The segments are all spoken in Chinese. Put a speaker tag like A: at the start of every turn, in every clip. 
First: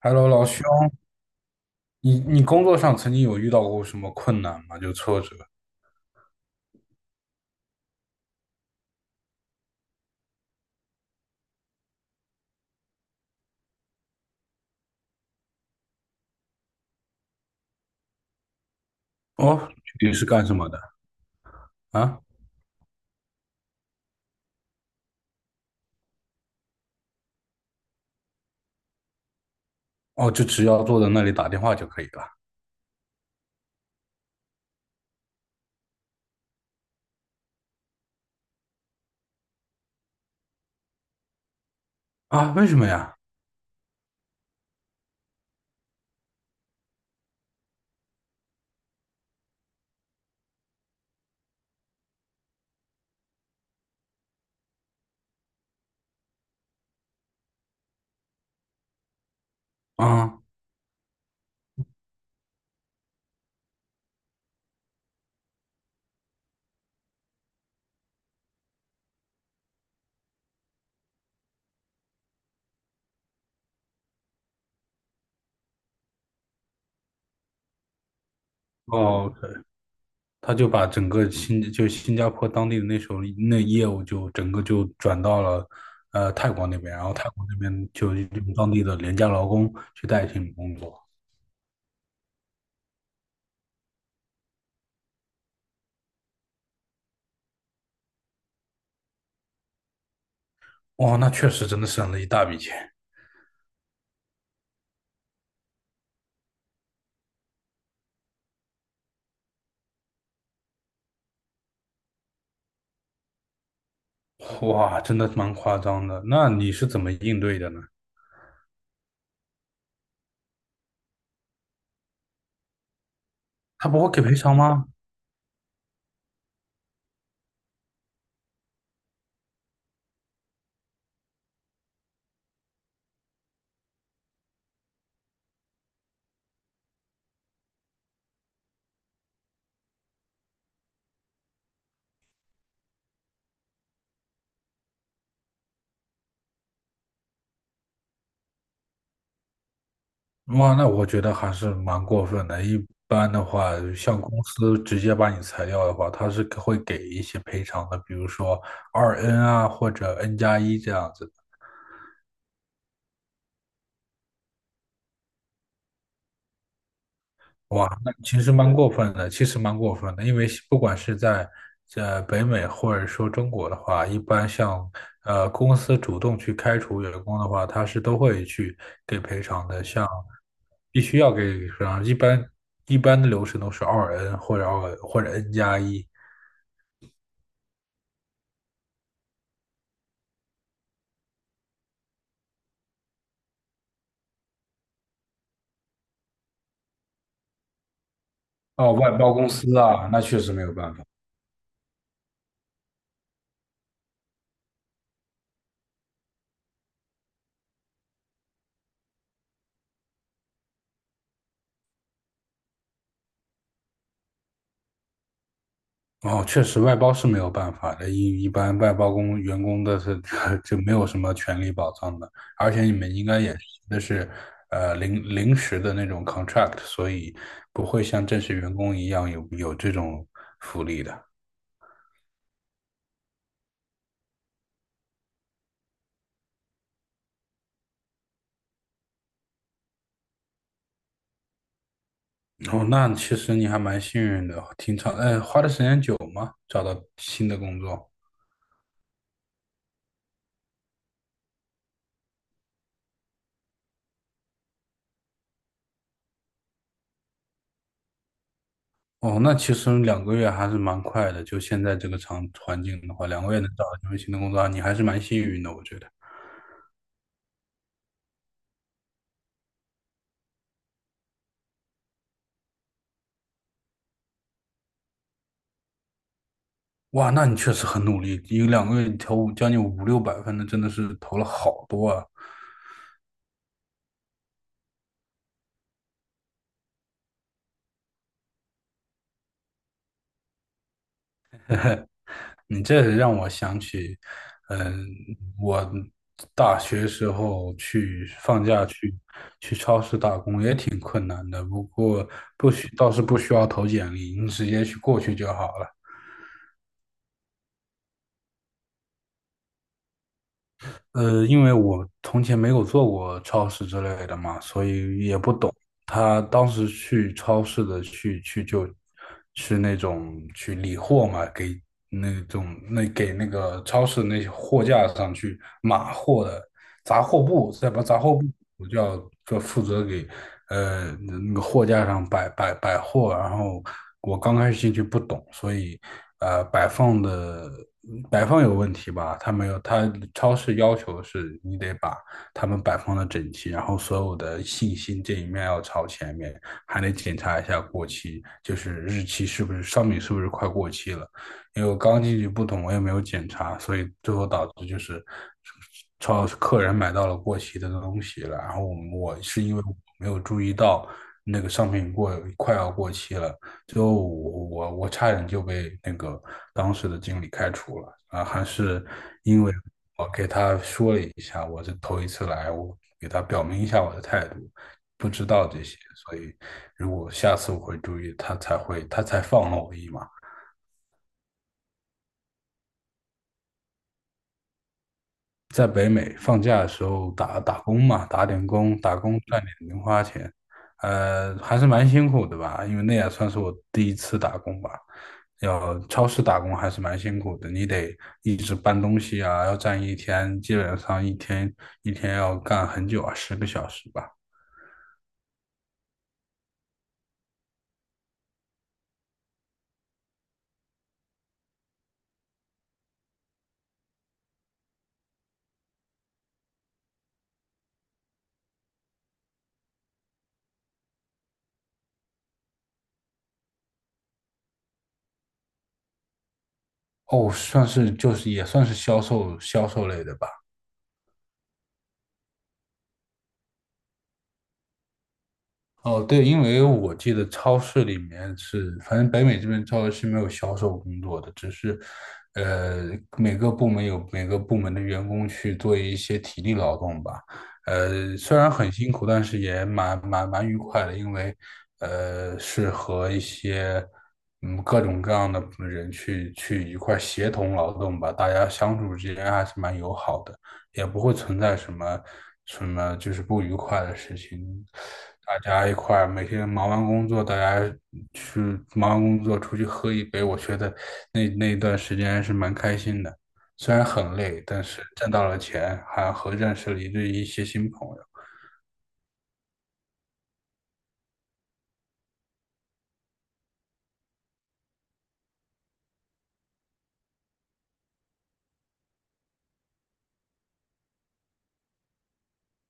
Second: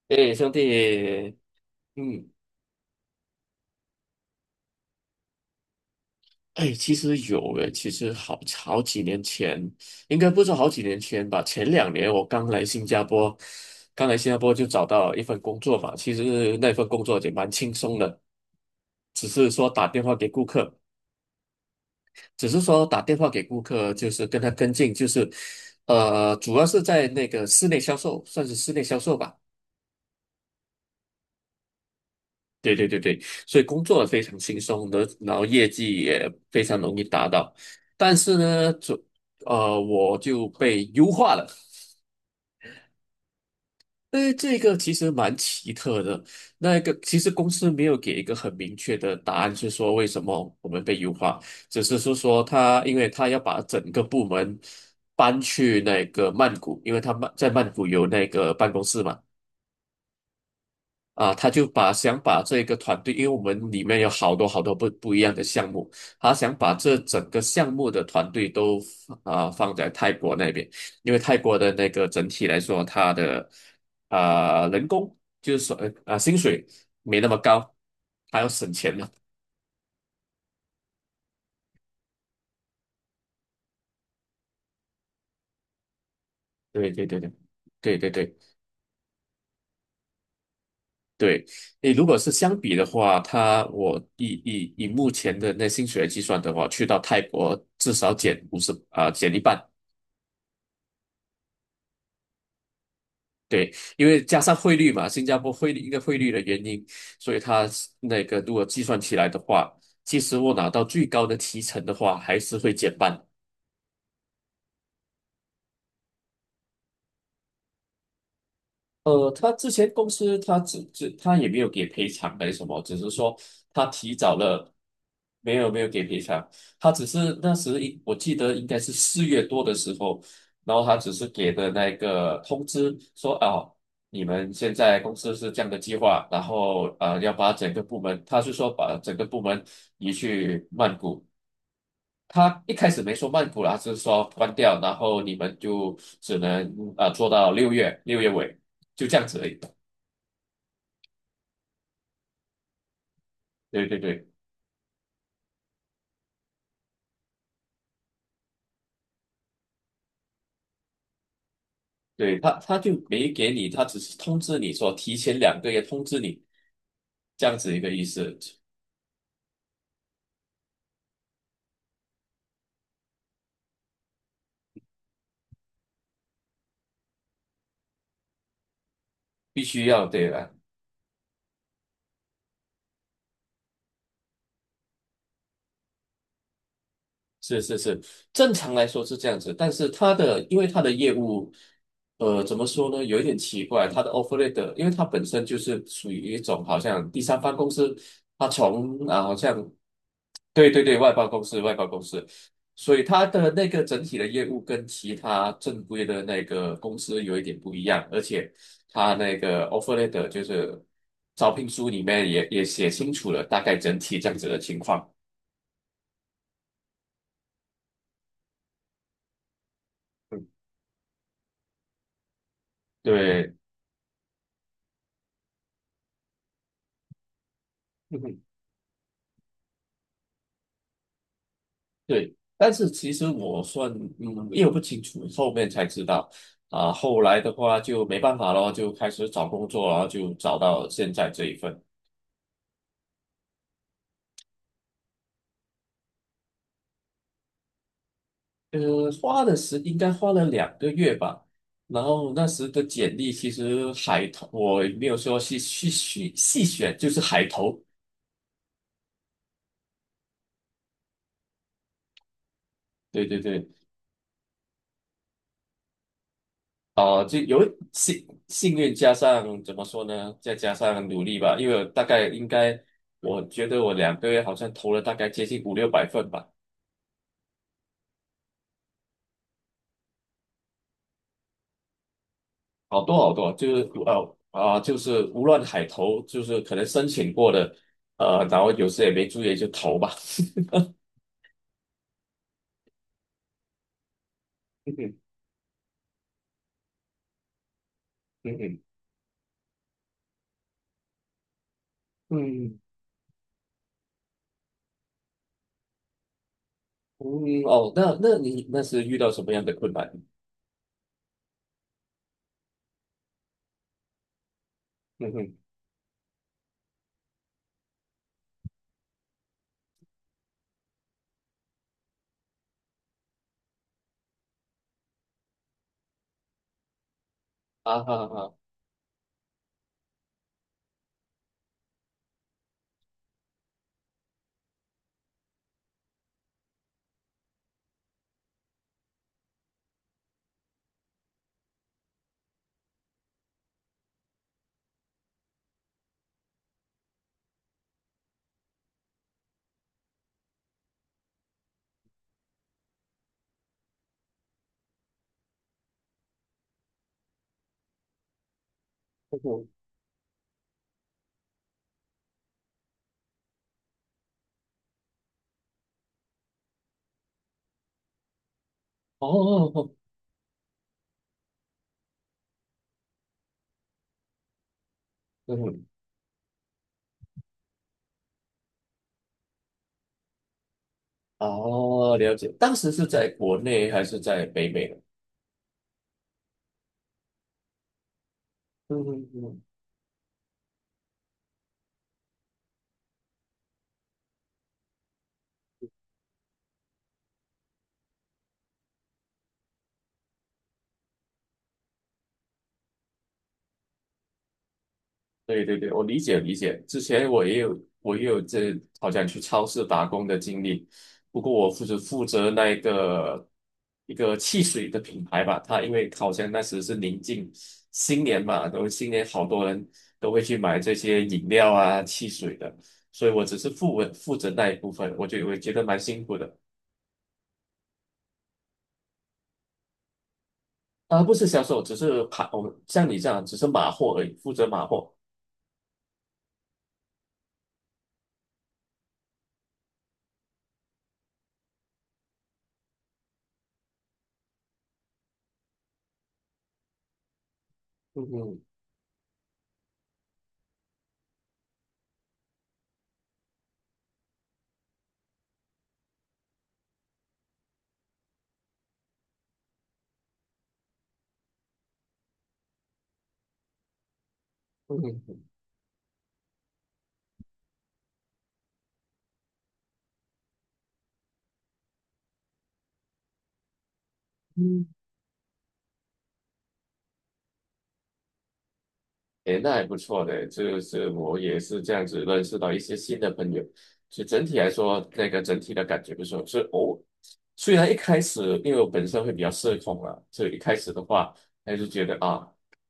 A: Hello，
B: 哎，
A: 老
B: 兄
A: 兄，
B: 弟。
A: 你
B: 嗯，
A: 你工作上曾经有遇到过什么困难吗？就挫折？
B: 哎，其实有诶。其实好几年前，应该不是好几年前吧。前2年我刚来新加坡，刚来新加坡就找到一份工作嘛。其实那份工作也蛮轻松的，只是说
A: 哦，
B: 打电
A: 你
B: 话
A: 是
B: 给顾
A: 干什么
B: 客，
A: 的啊？
B: 只是说打电话给顾客，就是跟他跟进，就是，主要是在那个室内销售，算是室内销售吧。
A: 哦，就只要坐在那里打电话就可以了
B: 对对对对。所以工作非常轻松的，然后业绩也非常容易达到。但是呢，我就被优化了。
A: 啊？为什么呀？
B: 哎，这个其实蛮奇特的。那个其实公司没有给一个很明确的答案，是说为什么我们被优化。只是是说他，因为他要把整个部门搬去那个曼谷，因为他在曼谷有那个办公室嘛。
A: 啊，
B: 啊，他就想把这个团队，因为我们里面有好多好多不一样的项目，他想把这整个项目的团队都啊放在泰国那边。因为泰国的那个整体来说，它的啊人工就是说薪水没那么高，还要省钱嘛。
A: 哦，他就把整个新就新加坡当地的那时候那业务就整个就转到了泰国那
B: 对
A: 边，然
B: 对
A: 后
B: 对
A: 泰
B: 对
A: 国那边
B: 对对
A: 就
B: 对
A: 用当地的廉价劳工去代替你工作。
B: 对。你如果是相比的话，我以目前的那薪水来计算的话，去到泰国至少减50啊减一半。
A: 哇，那确实真的省了一大笔钱。
B: 对。因为加上汇率嘛，新加坡汇率一个汇率的原因，所以它是那个如果计算起来的话，其实我拿到最高的提成的话，还是会减半。
A: 哇，真的蛮夸张的。那你是怎么应对的呢？
B: 他之前公司他只只他也没有给赔偿还是什么，只是说他
A: 他不会
B: 提
A: 给
B: 早
A: 赔偿
B: 了。
A: 吗？
B: 没有没有给赔偿。他只是那时我记得应该是4月多的时候，然后他只是给的那个通知说啊，你们现在公司是这样的计划，然后要把整个部门，他是说把整个部门移去曼谷。他一开始没说曼谷啦，是说关掉，然后你们就只能做到六月尾，就这样子而已。
A: 哇，那我觉得还是蛮过分的。一般的话，
B: 对对
A: 像
B: 对
A: 公司直接把你裁掉的话，他是会给一些赔偿的，比如说二 N 啊，或者 N 加一这样子的。
B: 对。他就没给你，他只是通知你说提前两个月通知你，这样子一
A: 哇，
B: 个意
A: 那
B: 思。
A: 其实蛮过分的，其实蛮过分的，因为不管是在北美或者说中国的话，一般像公司主动去开除员工的话，他是都会去给赔
B: 必
A: 偿的，
B: 须要
A: 像
B: 对吧？
A: 必须要给赔偿，一般的流程都是二 N 或者二或者 N 加一。
B: 是是是，正常来说是这样子。但是因为他的业务，怎么说呢，有一点奇怪。他的 offer letter，因为他本身就是属于一种好像第三方公司，他
A: 哦，
B: 从
A: 外
B: 啊
A: 包
B: 好
A: 公
B: 像，
A: 司啊，那确实没
B: 对
A: 有
B: 对
A: 办
B: 对。
A: 法。
B: 外包公司外包公司，所以他的那个整体的业务跟其他正规的那个公司有一点不一样，而且他那个 offer letter 就是招聘书里面也写清楚了大概整体这样子的情况。
A: 哦，确实外包是没有办法的，一般外包工员工的是
B: 嗯，
A: 就没有什么权利保障的，而且你们应该
B: 对。
A: 也那是临时的那种 contract，所以不会像正 式员工一样有这种福利的。
B: 对，但是其实我算，因为我不清楚，后面才知道。啊，后来的话就没办法咯，就开始找工作，然后就找到现在这一份。
A: 哦，那其实你还蛮幸运的，挺长，花的时间久吗？找到新的工作？
B: 花的时应该花了两个月吧。然后那时的简历其实海投，我也没有说细细选，就是海投。
A: 哦，那其实两个月还是蛮快的。就现在这个场环境的
B: 对
A: 话，
B: 对
A: 两个月
B: 对。
A: 能找到一份新的工作，啊你还是蛮幸运的，我觉得。
B: 啊，就有幸运加上怎么说呢，再加上努力吧。因为我大概应该，我觉得我两个月好像投了大概接近五六百份吧。
A: 哇，那你确实很努力，一个两个月你投五将近五六百分的，真的是投了好多啊！
B: 好多好多，就是就是无论海投，就是可能申请过的。然后有时也没注意就投吧。
A: 你这让我想起，
B: 嗯
A: 嗯，
B: 哼。
A: 我大学时候去
B: 嗯
A: 放
B: 哼。
A: 假去打工也挺困难的，不过不
B: 嗯。
A: 需倒是不需要投简历，你直接去过去就好了。
B: 嗯。哦，那你是遇到什么样的困难？
A: 呃，因为我从前没有做过超市之类的嘛，所以
B: 嗯
A: 也不
B: 哼。
A: 懂。他当时去超市的就是那种去理货嘛，那种给那个超市那些货架上去码货的杂货部，
B: 啊哈哈。
A: 我就要就负责给那个货架上摆货，然后我刚开始进去不懂，所以呃摆放的摆放有问题吧？他没有，他超市要求是你得把他们摆放的整齐，然后所有的信息这一面要朝前面，还得检查一下过期，就是日期是不是商品是不是快过期了。因为我刚进去不懂，我也没有检查，所以最后导致就是超客人买到了过期的东西了，然后我
B: 嗯
A: 我是
B: 哼。
A: 因为我没有注意到那个商品过快要过期了，最后我我差点就被那个当时的经理开除了啊，还是
B: 哦
A: 因
B: 哦
A: 为
B: 哦。
A: 我给他说了一下，我是头一次来，我给他表明一下我的态度。不知
B: 嗯
A: 道这
B: 哼。
A: 些，所以如果下次我会注意，他才放了我一马。
B: 哦，了解。当时是在国内还是在北美呢？
A: 在北美放假的时候打工嘛，打点工，打
B: 嗯。
A: 工赚
B: 嗯。
A: 点零花钱。还是蛮辛苦的吧，因为那也算是我第一次打工吧。要超市打工还是蛮辛苦的，你得一直搬东西啊，要站一天，基本上一天要干很久啊，十个小时吧。
B: 对对对。我理解理解。之前我也有好像去超市打工的经历。不过我负责那一个汽水的品牌吧。它因为好像那时是临近新年嘛，都新年好多人都会去买这些饮料啊、汽水的，所以我只是负责那一部分，我觉得蛮辛苦的。
A: 哦，算是就是也算是销售类的吧。
B: 啊，不是销售，只是盘，我像你这样只是码货而已，负责码货。
A: 哦，对，因为我记得超市里面是，反正北美这边超市是没有销售工作的，只是，呃，每个部门有每个部门的员工去做一些体力劳动吧。
B: 嗯
A: 虽
B: 嗯
A: 然很辛苦，但是也蛮愉快的，因为，是和一些嗯各种各样的人一块儿协同劳动吧，大家相处之间还是蛮友好的。也不会存在什么就是不愉快的事情。
B: 嗯
A: 大家一块儿每天忙完工作，大家去忙完工作出去喝一杯，我觉得那一段时间还是蛮开心的。虽然很累，但
B: 嗯。
A: 是挣到了钱，还和认识了一些新朋友。
B: 诶，那还不错的。就是我也是这样子认识到一些新的朋友，所以整体来说，那个整体的感觉不错。是我虽然一开始因为我本身会比较社恐啊，所以一开始的话，还是觉得啊，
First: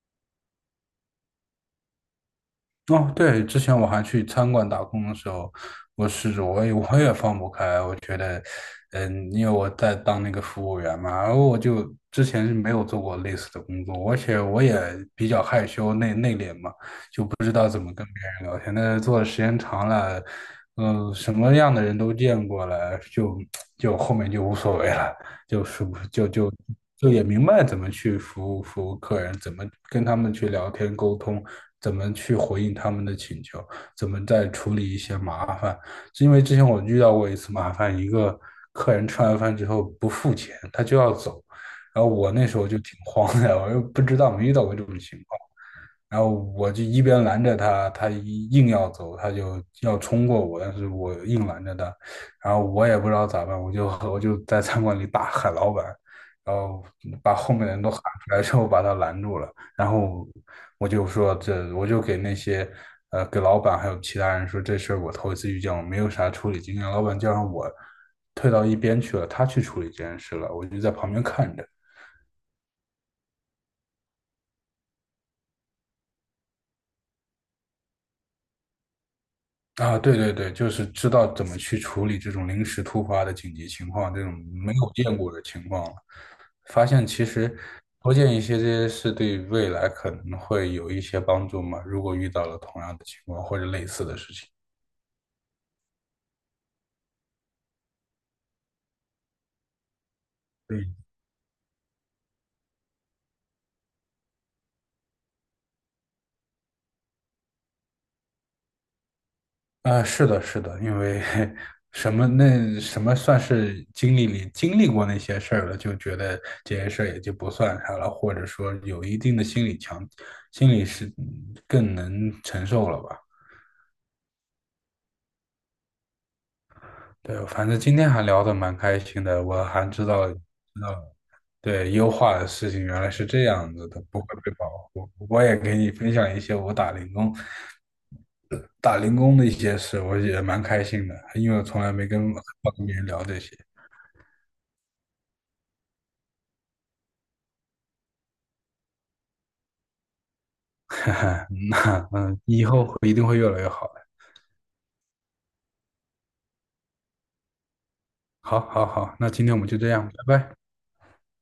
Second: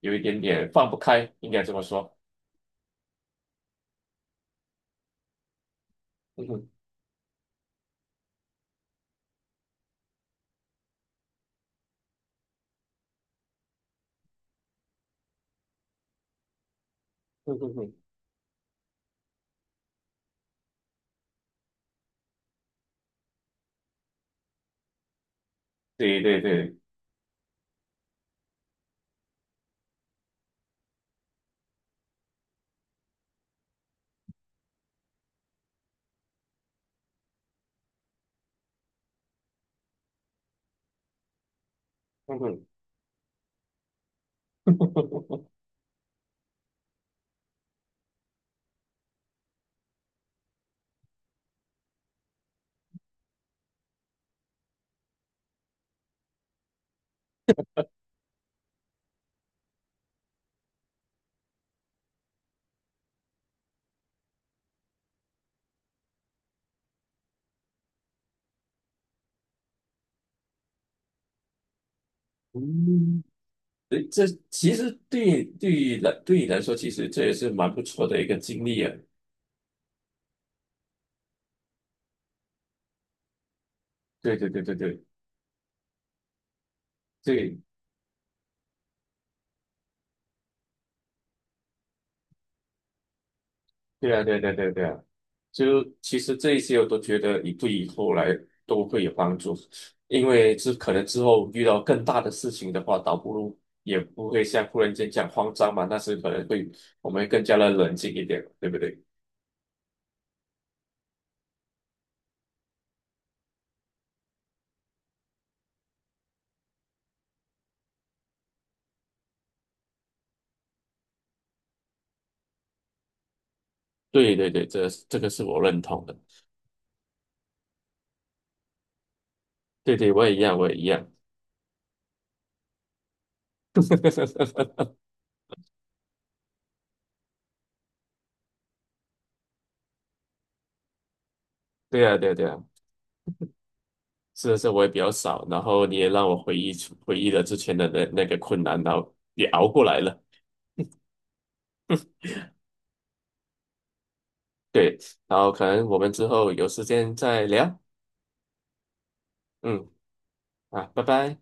B: 有一点点放不开，应该这么说。
A: 哦，对，之前我还去餐馆打工的时候，我试着
B: 嗯
A: 我
B: 哼。
A: 也我也放不开，我觉得，嗯，因为我在当那个服务员嘛，然后我就之前是没有做过类似的工作，而且我也比较害羞内敛嘛，不知
B: 嗯
A: 道
B: 哼。嗯
A: 怎么
B: 哼。
A: 跟别人聊天。但是做的时间长了，什么样的人都见过了，就后面就无所谓了，就是
B: 对
A: 就
B: 对
A: 就
B: 对。
A: 就也明白怎么去服务客人，怎么跟他们去聊天沟通，怎么去回应他们的请求，怎么再处理一些麻烦。是因为之前我遇到过一次麻烦，一个客人吃完饭之后不付钱，他就要走。然后我
B: 嗯
A: 那时
B: 哼。
A: 候就挺慌的，我又不知道没遇到过这种情 况，然后我就一边拦着他，他一硬要走，他就要冲过我，但是我硬拦着他，然后我也不知道咋办，我就在餐馆里大喊老板，然后把后面的人都喊出来之后把他拦住了，然后我就给那些给老板还有其他人说这事儿我头一次遇见，我没有啥处理经验，老板叫上我退到一边去了，他去处理这件事了，我就在旁边看着。
B: 嗯。诶，这其实对对于来对你来说，其实这也是蛮不错的一个经历啊。
A: 啊，对对对，就是知道怎么去处理这种临时突发的紧急情况，这种
B: 对对对
A: 没
B: 对
A: 有
B: 对。
A: 见过的情况了。发现其实
B: 对。
A: 多见一些这些事，对未来可能会有一些帮助嘛。如果遇到了同样的情况或者类似
B: 对
A: 的
B: 啊，
A: 事
B: 对啊，
A: 情，
B: 对啊，对啊。对啊，就其实这一些我都觉得你对以后来都会有帮助。因为这可
A: 嗯，
B: 能之后遇到更大的事情的话，倒不如也不会像忽然间这样慌张嘛，那是可能会我们更加的冷静一点，对不对？
A: 啊，是的，是的，因为 什么算是经历过那些事儿了，就觉得这些事儿也就不算啥了，或者说有一定的心理强，心理是嗯更能承受了吧。
B: 对对对。这个是我认同的。
A: 对，反正今天还聊得蛮开心的，我还
B: 对对，我也一
A: 知
B: 样，我也一
A: 道
B: 样。
A: 了对，优化的事情原来是这样子的，不会被保 护。我也给你分享一些我打零工、打零工的一些事，我也蛮开心的，因为我从来
B: 对
A: 没
B: 啊，对啊，对啊，
A: 跟别人聊这些。
B: 是的，我也比较少。然后你也让我回忆了之前的那个困难，然后也熬过来了。
A: 哈哈，那嗯，以后会一定会越来越好的。
B: 对，然后可能我们之后有时间再聊。
A: 好，好，好，那今天我们就
B: 嗯，
A: 这样，拜拜。
B: 啊，拜拜。